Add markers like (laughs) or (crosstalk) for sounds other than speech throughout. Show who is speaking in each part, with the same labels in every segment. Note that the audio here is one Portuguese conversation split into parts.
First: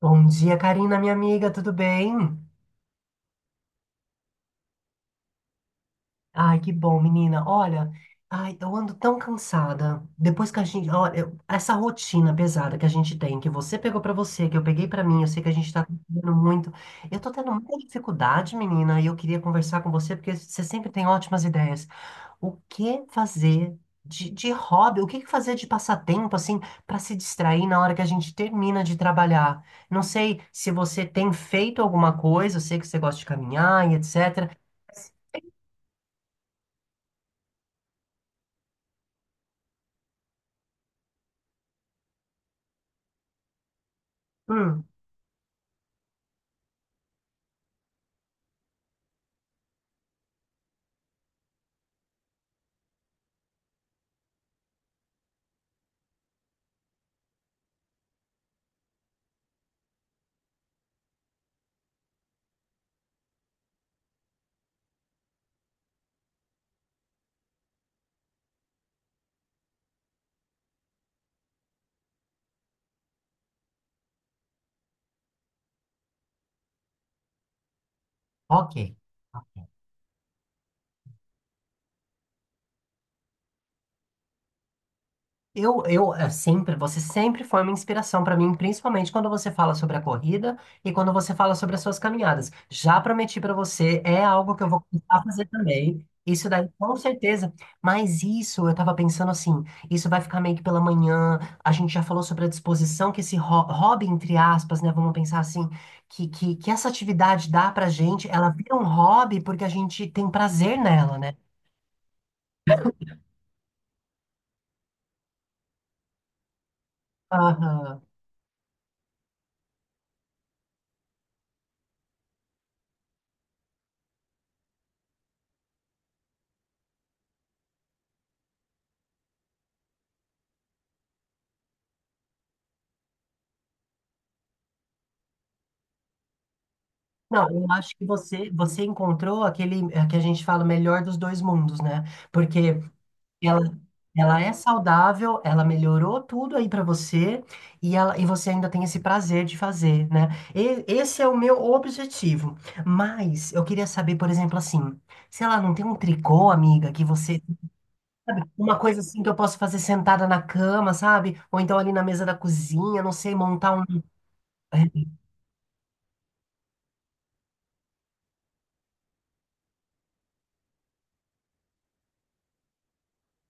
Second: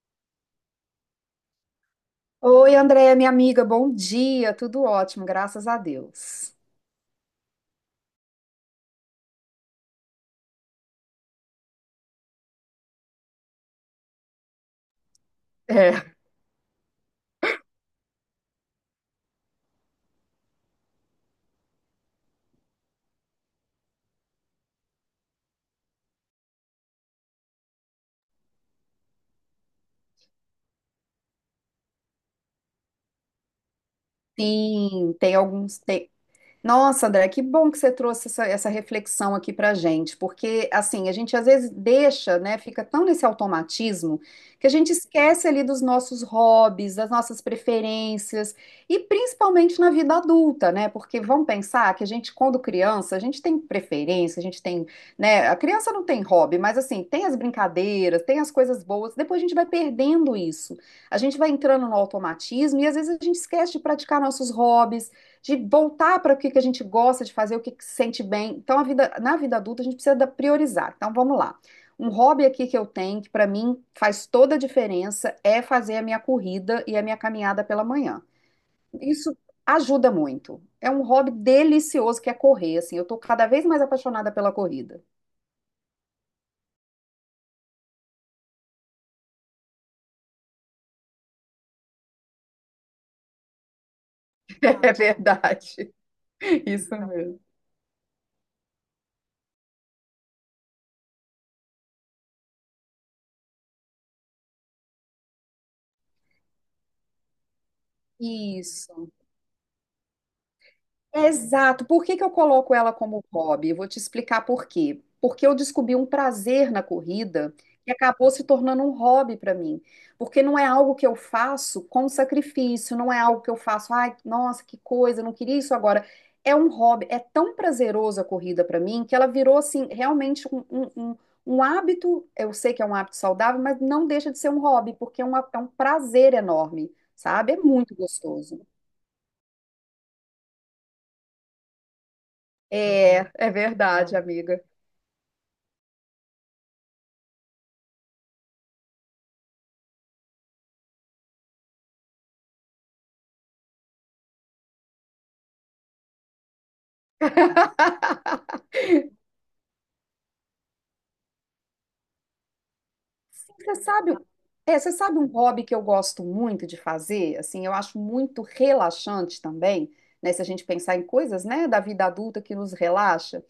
Speaker 1: Bom dia, Karina, minha amiga, tudo bem?
Speaker 2: Oi, Andréia, minha amiga, bom dia, tudo ótimo, graças a Deus.
Speaker 1: Ai, que bom, menina. Olha, ai, eu ando tão cansada. Depois que a gente, olha, essa rotina pesada que a gente tem, que você pegou pra você, que eu peguei pra mim, eu sei que a gente tá
Speaker 2: É,
Speaker 1: contribuindo muito. Eu tô tendo muita dificuldade, menina, e eu queria conversar com você porque você sempre tem ótimas ideias. O que fazer de hobby? O que que fazer de passatempo, assim, para se distrair na hora que a gente termina de trabalhar? Não sei se você tem feito alguma coisa, eu sei que você gosta de caminhar e etc.
Speaker 2: sim, tem alguns. Tem, nossa, André, que bom que você trouxe essa reflexão aqui pra gente, porque assim, a gente às vezes deixa, né, fica tão nesse automatismo que a
Speaker 1: Hum,
Speaker 2: gente esquece ali dos nossos hobbies, das nossas preferências e principalmente na vida adulta, né? Porque vamos pensar que a gente quando criança, a gente tem preferência, a gente tem, né, a criança não tem hobby, mas assim, tem as brincadeiras, tem as coisas boas, depois a gente vai perdendo isso. A gente vai entrando no automatismo e às vezes a gente esquece de praticar nossos hobbies de voltar para o que que a gente gosta de fazer, o que que se sente bem. Então, a vida, na vida adulta, a gente precisa priorizar. Então, vamos lá. Um hobby aqui que eu tenho, que para mim faz toda a diferença, é fazer a minha corrida e a minha caminhada pela manhã.
Speaker 1: ok.
Speaker 2: Isso ajuda muito. É um hobby delicioso que é correr, assim. Eu estou cada vez mais apaixonada pela corrida.
Speaker 1: Você sempre foi uma inspiração para mim, principalmente quando você fala sobre a corrida e quando você fala sobre as suas caminhadas. Já prometi para você, é algo que eu vou
Speaker 2: (laughs) É
Speaker 1: começar a fazer
Speaker 2: verdade.
Speaker 1: também. Isso daí,
Speaker 2: Isso
Speaker 1: com
Speaker 2: mesmo.
Speaker 1: certeza. Mas isso, eu tava pensando assim, isso vai ficar meio que pela manhã. A gente já falou sobre a disposição que esse hobby, entre aspas, né? Vamos pensar assim, que essa atividade dá pra gente, ela vira um
Speaker 2: Isso.
Speaker 1: hobby porque a gente tem prazer nela, né?
Speaker 2: Exato. Por que que eu coloco ela como hobby? Eu vou te explicar por quê. Porque eu descobri um prazer na corrida que
Speaker 1: Aham.
Speaker 2: acabou se tornando um hobby para mim. Porque não é algo que eu faço com sacrifício, não é algo que eu faço, ai, nossa, que coisa, eu não queria isso agora. É um hobby, é tão prazeroso a corrida para mim que ela virou assim, realmente um hábito. Eu sei que é um hábito saudável, mas não deixa de ser um hobby, porque é um prazer enorme,
Speaker 1: Não,
Speaker 2: sabe? É
Speaker 1: eu
Speaker 2: muito
Speaker 1: acho que você,
Speaker 2: gostoso.
Speaker 1: você encontrou aquele é, que a gente fala, o melhor dos dois mundos, né? Porque
Speaker 2: É, é
Speaker 1: ela,
Speaker 2: verdade,
Speaker 1: ela é
Speaker 2: amiga.
Speaker 1: saudável, ela melhorou tudo aí pra você e, ela, e você ainda tem esse prazer de fazer, né? Esse é o meu objetivo. Mas eu queria saber, por exemplo, assim, sei lá, não tem um tricô, amiga, que você. Uma coisa assim que eu posso fazer sentada na cama, sabe? Ou então ali na mesa da cozinha, não sei,
Speaker 2: Sim,
Speaker 1: montar um.
Speaker 2: você sabe um hobby que eu gosto muito de fazer, assim, eu acho muito relaxante também, né, se a gente pensar em coisas, né, da vida adulta que nos relaxa,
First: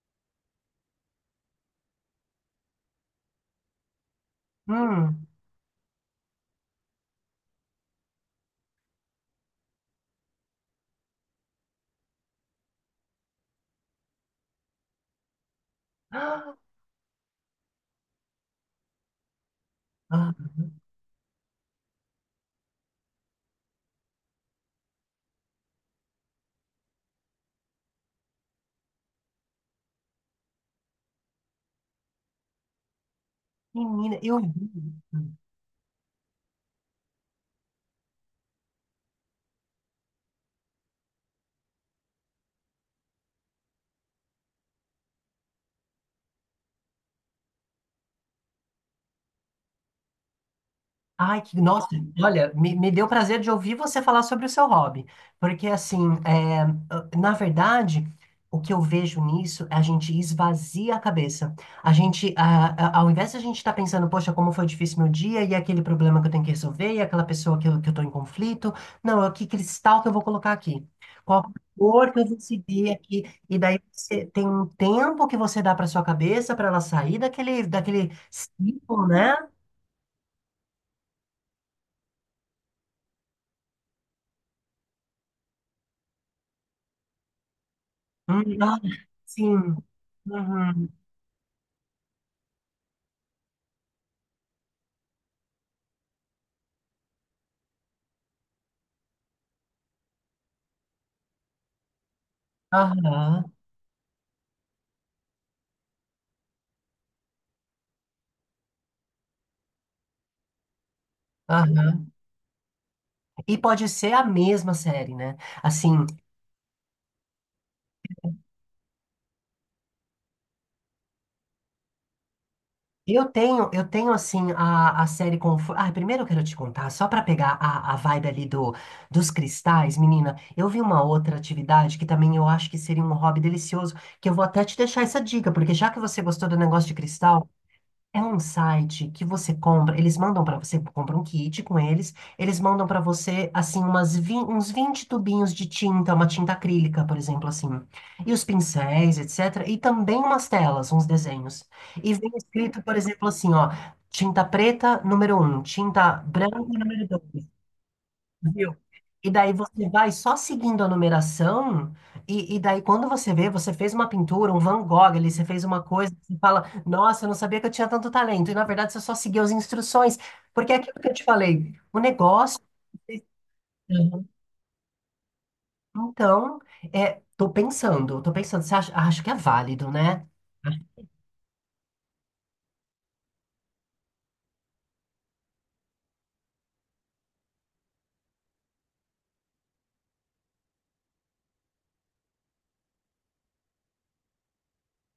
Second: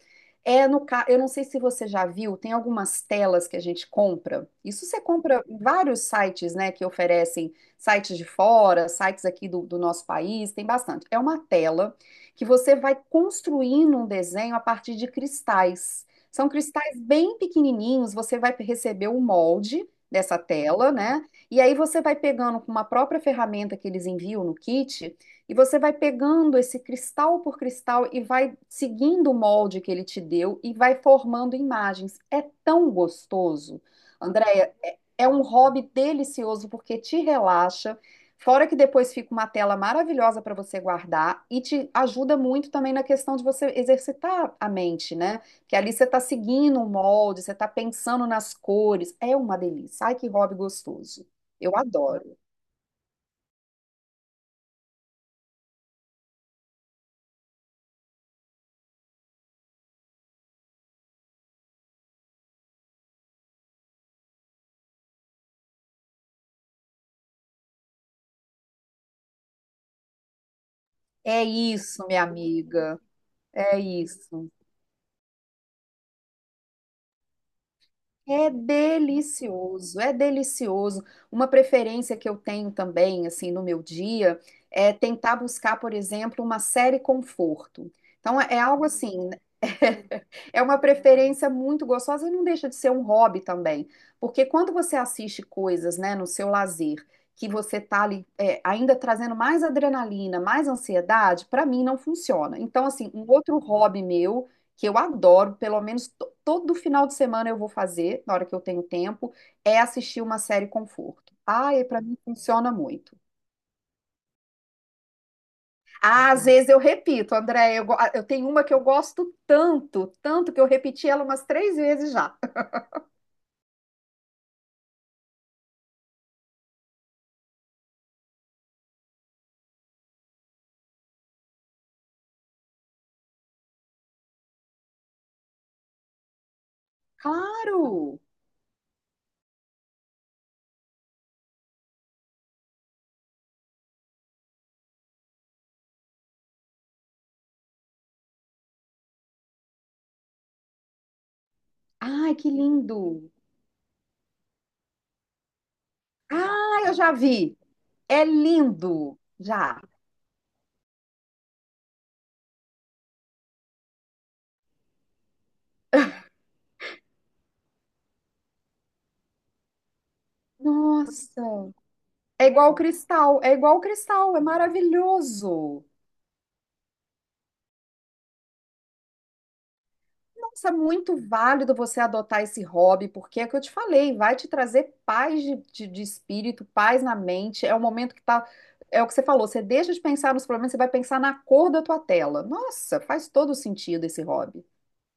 Speaker 2: é eu não sei se você já viu, tem algumas telas que a gente compra, isso você
Speaker 1: Hum. (gasps)
Speaker 2: compra em vários sites, né, que oferecem sites de fora, sites aqui do nosso país, tem bastante, é uma tela que você vai construindo um desenho a partir de cristais. São
Speaker 1: Ah,
Speaker 2: cristais bem pequenininhos, você vai receber o molde
Speaker 1: ah,
Speaker 2: dessa tela, né? E aí você vai pegando com uma própria ferramenta que eles enviam no kit, e você vai pegando esse cristal por cristal e vai seguindo o molde que ele te deu e vai formando imagens. É tão gostoso.
Speaker 1: menina, eu vi.
Speaker 2: Andréia, é um hobby delicioso porque te relaxa. Fora que depois fica uma tela maravilhosa para você guardar e te ajuda muito também na questão de você exercitar a mente, né? Que ali você está seguindo o molde, você está pensando nas cores. É uma delícia. Ai, que hobby gostoso.
Speaker 1: Ai, que,
Speaker 2: Eu
Speaker 1: nossa,
Speaker 2: adoro.
Speaker 1: olha, me deu prazer de ouvir você falar sobre o seu hobby, porque assim, é, na verdade, o que eu vejo nisso é a gente esvazia a cabeça. A gente, ao invés de a gente estar pensando, poxa, como foi difícil meu dia, e aquele problema que eu tenho que resolver, e aquela pessoa que eu tô em conflito, não, é que cristal que eu vou colocar aqui? Qual
Speaker 2: É isso,
Speaker 1: cor que
Speaker 2: minha
Speaker 1: eu vou seguir
Speaker 2: amiga.
Speaker 1: aqui? E
Speaker 2: É
Speaker 1: daí você tem
Speaker 2: isso.
Speaker 1: um tempo que você dá para sua cabeça para ela sair daquele
Speaker 2: É
Speaker 1: ciclo, né?
Speaker 2: delicioso, é delicioso. Uma preferência que eu tenho também, assim, no meu dia, é tentar buscar, por exemplo, uma série conforto. Então, é é
Speaker 1: Ah,
Speaker 2: algo assim,
Speaker 1: sim.
Speaker 2: (laughs) é uma
Speaker 1: Uhum.
Speaker 2: preferência muito gostosa e não deixa de ser um hobby também. Porque quando você assiste coisas, né, no seu lazer, que você tá ali, é, ainda trazendo mais adrenalina, mais ansiedade, para mim não funciona. Então, assim, um
Speaker 1: Aham,
Speaker 2: outro hobby meu que eu adoro, pelo menos todo final de semana eu vou fazer, na hora que eu tenho tempo, é assistir uma série conforto. Ah, e para
Speaker 1: aham.
Speaker 2: mim funciona muito.
Speaker 1: E pode ser a mesma série, né? Assim,
Speaker 2: Ah, às vezes eu repito, André, eu tenho uma que eu gosto tanto, tanto que eu repeti ela umas três vezes já.
Speaker 1: eu tenho assim a série com. Ah, primeiro eu quero te contar, só para pegar a vibe ali do, dos cristais, menina, eu vi uma outra atividade que também eu acho que seria um hobby delicioso, que eu vou até te deixar essa dica, porque já que você gostou do negócio de cristal.
Speaker 2: Claro!
Speaker 1: É um site que você compra, eles mandam para você, compra um kit com eles, eles mandam para você, assim, umas uns 20 tubinhos de tinta, uma tinta acrílica, por exemplo, assim, e os pincéis, etc. E também umas telas, uns desenhos. E vem
Speaker 2: Ai, que
Speaker 1: escrito, por
Speaker 2: lindo!
Speaker 1: exemplo, assim, ó, tinta preta, número um, tinta branca,
Speaker 2: Ah, eu
Speaker 1: número
Speaker 2: já
Speaker 1: dois.
Speaker 2: vi. É
Speaker 1: Viu?
Speaker 2: lindo.
Speaker 1: E daí
Speaker 2: Já.
Speaker 1: você vai só seguindo a numeração, e daí quando você vê, você fez uma pintura, um Van Gogh ali, você fez uma coisa, você fala, nossa, eu não sabia que eu tinha tanto talento. E na verdade você só seguiu as instruções. Porque é aquilo que eu te
Speaker 2: Nossa.
Speaker 1: falei, o
Speaker 2: É
Speaker 1: negócio.
Speaker 2: igual o cristal, é igual o
Speaker 1: Uhum.
Speaker 2: cristal, é maravilhoso.
Speaker 1: Então, é, tô pensando, você acha, acho que é válido, né?
Speaker 2: Nossa, é muito válido você adotar esse hobby, porque é o que eu te falei, vai te trazer paz de espírito, paz na mente. É o momento que tá. É o que você falou, você deixa de pensar nos problemas, você vai pensar na cor da tua tela. Nossa, faz todo sentido esse hobby.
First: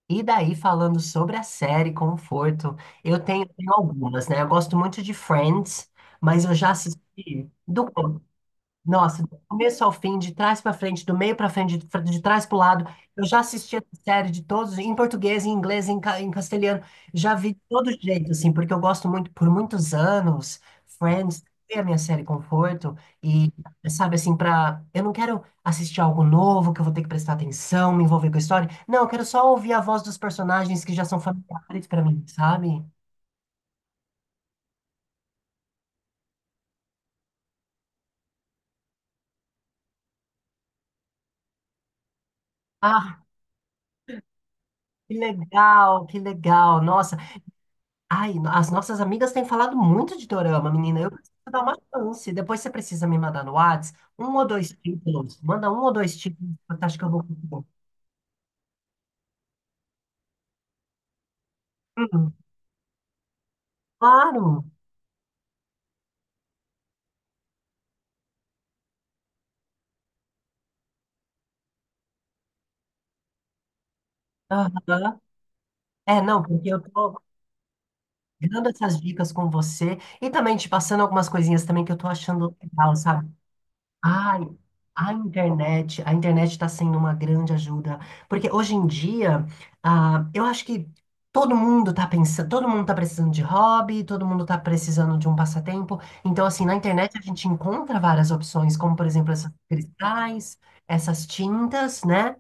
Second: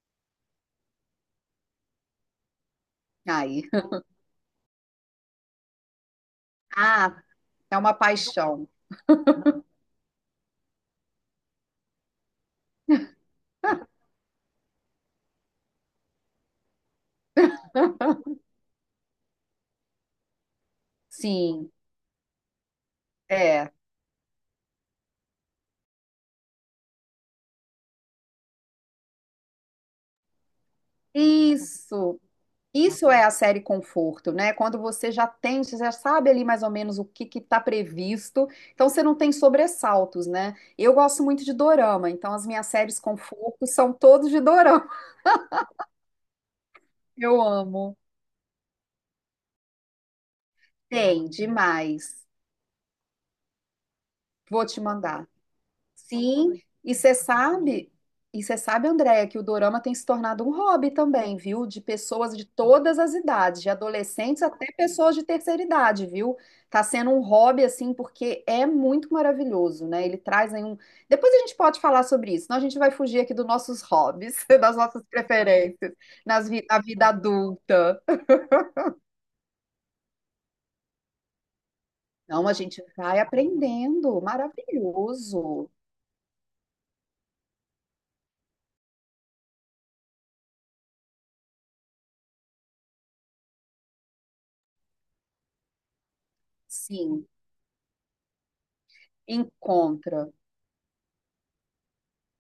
Speaker 1: E daí, falando sobre a série Conforto, eu tenho,
Speaker 2: Aí.
Speaker 1: tenho
Speaker 2: (laughs)
Speaker 1: algumas, né? Eu gosto muito de Friends, mas eu já
Speaker 2: Ah,
Speaker 1: assisti
Speaker 2: é
Speaker 1: do
Speaker 2: uma
Speaker 1: começo.
Speaker 2: paixão.
Speaker 1: Nossa, do começo ao fim, de trás para frente, do meio para frente, de trás para o lado. Eu já assisti essa série de todos, em português, em inglês, em, em castelhano. Já vi de todo jeito,
Speaker 2: (laughs)
Speaker 1: assim, porque eu gosto muito, por muitos anos, Friends
Speaker 2: Sim,
Speaker 1: foi a minha série conforto. E,
Speaker 2: é.
Speaker 1: sabe, assim, para. Eu não quero assistir algo novo, que eu vou ter que prestar atenção, me envolver com a história. Não, eu quero só ouvir a voz dos personagens que já são familiares para
Speaker 2: Isso.
Speaker 1: mim, sabe?
Speaker 2: Isso é a série Conforto, né? Quando você já tem, você já sabe ali mais ou menos o que que tá previsto, então você não tem sobressaltos, né? Eu gosto muito de dorama, então as minhas séries
Speaker 1: Ah,
Speaker 2: Conforto são todas de dorama. (laughs)
Speaker 1: que legal, que legal. Nossa.
Speaker 2: Eu amo.
Speaker 1: Ai, as nossas amigas têm falado muito de dorama, menina. Eu
Speaker 2: Tem,
Speaker 1: preciso dar uma
Speaker 2: demais.
Speaker 1: chance. Depois você precisa me mandar no Whats um ou
Speaker 2: Vou
Speaker 1: dois
Speaker 2: te mandar.
Speaker 1: títulos. Manda um ou dois títulos,
Speaker 2: Sim,
Speaker 1: eu acho que eu vou conseguir.
Speaker 2: e você sabe, Andréia, que o dorama tem se tornado um hobby também, viu? De
Speaker 1: Hum,
Speaker 2: pessoas de todas as idades, de adolescentes
Speaker 1: claro.
Speaker 2: até pessoas de terceira idade, viu? Tá sendo um hobby, assim, porque é muito maravilhoso, né? Ele traz aí um. Depois a gente pode falar sobre isso, senão a gente vai fugir aqui dos nossos hobbies, (laughs) das nossas
Speaker 1: Aham.
Speaker 2: preferências,
Speaker 1: É, não, porque
Speaker 2: na
Speaker 1: eu
Speaker 2: vida
Speaker 1: tô
Speaker 2: adulta.
Speaker 1: dando essas dicas com você e também te passando algumas coisinhas também que eu tô
Speaker 2: Não, a
Speaker 1: achando
Speaker 2: gente
Speaker 1: legal,
Speaker 2: vai
Speaker 1: sabe?
Speaker 2: aprendendo,
Speaker 1: Ai,
Speaker 2: maravilhoso.
Speaker 1: a internet está sendo uma grande ajuda, porque hoje em dia, ah, eu acho que todo mundo está pensando, todo mundo está precisando de hobby, todo mundo está precisando de um passatempo. Então, assim, na internet a
Speaker 2: Sim,
Speaker 1: gente encontra várias opções, como por exemplo esses
Speaker 2: encontra.
Speaker 1: cristais, essas tintas, né?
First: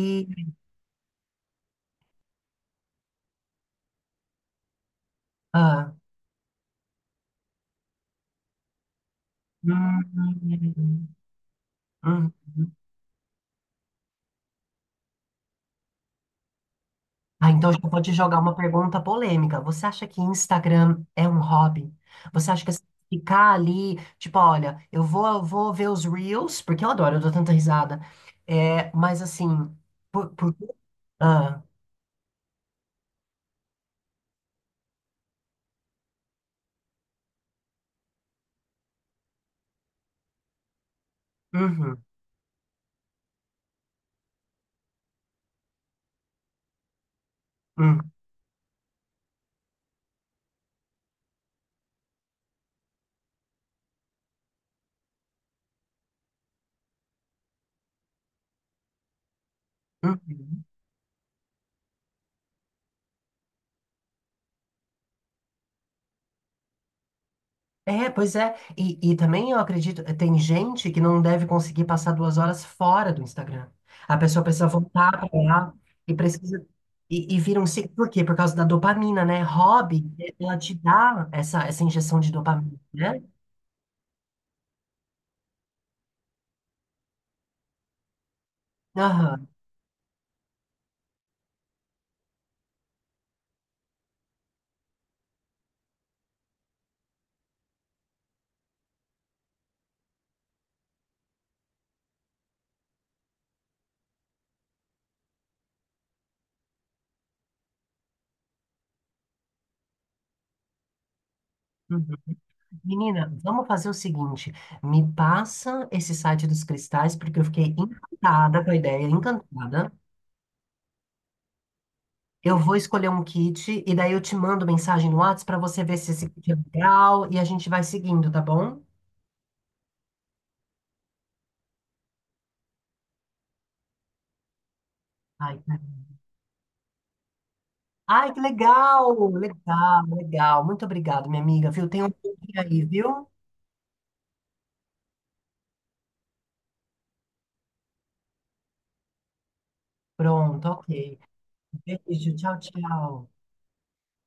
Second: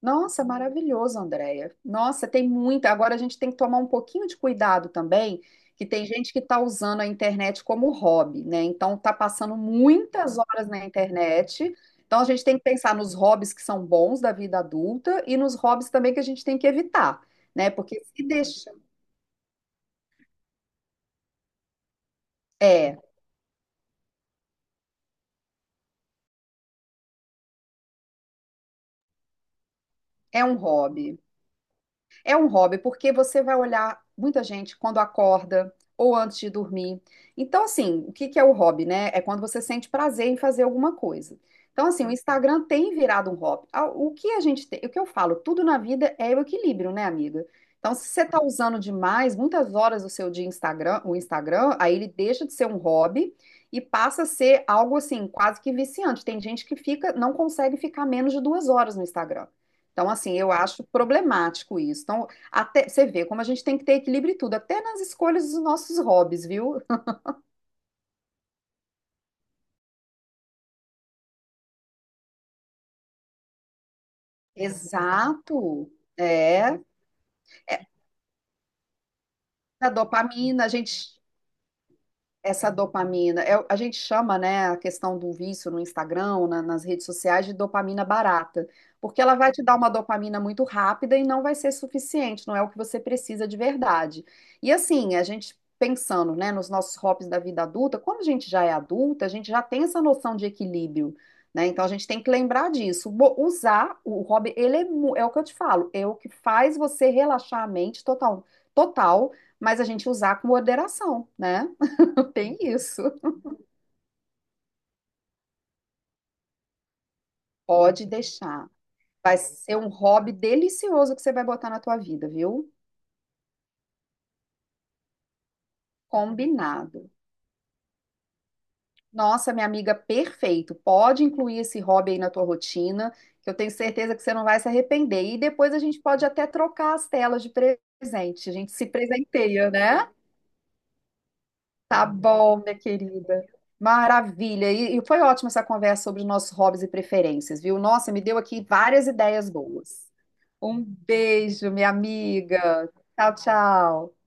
Speaker 2: Nossa, maravilhoso, Andréia. Nossa, tem muita. Agora a gente tem que tomar um pouquinho de cuidado também, que
Speaker 1: ah,
Speaker 2: tem gente que está usando a internet como hobby, né? Então está passando
Speaker 1: hum,
Speaker 2: muitas horas na
Speaker 1: hum,
Speaker 2: internet. Então a
Speaker 1: hum.
Speaker 2: gente tem que
Speaker 1: Hum.
Speaker 2: pensar nos hobbies que são bons da vida adulta e nos hobbies também que a gente tem que evitar,
Speaker 1: Ah,
Speaker 2: né?
Speaker 1: então eu já
Speaker 2: Porque
Speaker 1: vou te
Speaker 2: se
Speaker 1: jogar uma
Speaker 2: deixa.
Speaker 1: pergunta polêmica. Você acha que Instagram é um hobby? Você acha que assim,
Speaker 2: É,
Speaker 1: ficar ali, tipo, olha, eu vou ver os Reels, porque eu adoro, eu dou tanta risada. É, mas assim,
Speaker 2: é
Speaker 1: por...
Speaker 2: um hobby.
Speaker 1: Ah,
Speaker 2: É um hobby, porque você vai olhar muita gente quando acorda ou antes de dormir. Então, assim, o que que é o hobby, né? É quando você sente prazer em fazer alguma coisa. Então,
Speaker 1: uhum,
Speaker 2: assim, o Instagram tem virado um hobby. Ah, o que a gente tem, o que eu falo, tudo na vida é o equilíbrio, né, amiga? Então, se
Speaker 1: uhum,
Speaker 2: você está usando demais, muitas horas do seu dia Instagram, o Instagram, aí ele deixa de ser um hobby e passa a ser algo assim, quase que viciante. Tem gente que fica, não consegue ficar menos de 2 horas no Instagram. Então, assim, eu
Speaker 1: uhum.
Speaker 2: acho problemático isso. Então, até você vê como a gente tem que ter equilíbrio em tudo, até nas escolhas dos nossos hobbies, viu? (laughs)
Speaker 1: É, pois é. E também eu acredito, tem gente que não deve conseguir passar 2 horas fora do Instagram. A pessoa precisa voltar para lá
Speaker 2: Exato.
Speaker 1: e precisa.
Speaker 2: É,
Speaker 1: E vira um ciclo. Por quê? Por causa da dopamina, né?
Speaker 2: da
Speaker 1: Hobby, ela
Speaker 2: dopamina, a
Speaker 1: te
Speaker 2: gente
Speaker 1: dá essa, essa injeção de
Speaker 2: essa
Speaker 1: dopamina, né?
Speaker 2: dopamina, a gente chama, né, a questão do vício no Instagram, nas redes sociais, de dopamina barata, porque ela
Speaker 1: Aham.
Speaker 2: vai te dar uma dopamina muito rápida e não vai ser suficiente, não é o que você precisa de verdade. E assim, a gente pensando, né, nos nossos hobbies da vida adulta, quando a gente já é adulta, a gente já tem essa noção de equilíbrio, né? Então a gente tem que lembrar disso. Usar o hobby, ele é, é o que eu te falo, é o que faz você relaxar a mente total, total, mas a gente usar com moderação, né?
Speaker 1: Uhum.
Speaker 2: Tem isso.
Speaker 1: Menina, vamos fazer o seguinte: me passa esse site dos cristais, porque eu fiquei
Speaker 2: Pode
Speaker 1: encantada
Speaker 2: deixar.
Speaker 1: com a ideia,
Speaker 2: Vai ser um
Speaker 1: encantada.
Speaker 2: hobby delicioso que você vai botar na tua vida,
Speaker 1: Eu
Speaker 2: viu?
Speaker 1: vou escolher um kit e daí eu te mando mensagem no WhatsApp para você ver se esse kit é
Speaker 2: Combinado.
Speaker 1: legal e a gente vai seguindo, tá bom?
Speaker 2: Nossa, minha amiga, perfeito. Pode incluir esse hobby aí na tua rotina, que eu tenho certeza que você não vai se arrepender. E
Speaker 1: Ai,
Speaker 2: depois
Speaker 1: tá.
Speaker 2: a gente pode até trocar as telas de
Speaker 1: Ai, que
Speaker 2: presente. A gente se
Speaker 1: legal!
Speaker 2: presenteia,
Speaker 1: Legal,
Speaker 2: né?
Speaker 1: legal. Muito obrigado, minha amiga, viu? Tem
Speaker 2: Tá
Speaker 1: um link
Speaker 2: bom, minha
Speaker 1: aí, viu?
Speaker 2: querida. Maravilha. E foi ótima essa conversa sobre os nossos hobbies e preferências, viu? Nossa, me deu aqui várias ideias boas.
Speaker 1: Pronto,
Speaker 2: Um
Speaker 1: ok.
Speaker 2: beijo, minha
Speaker 1: Beijo, tchau,
Speaker 2: amiga.
Speaker 1: tchau.
Speaker 2: Tchau, tchau.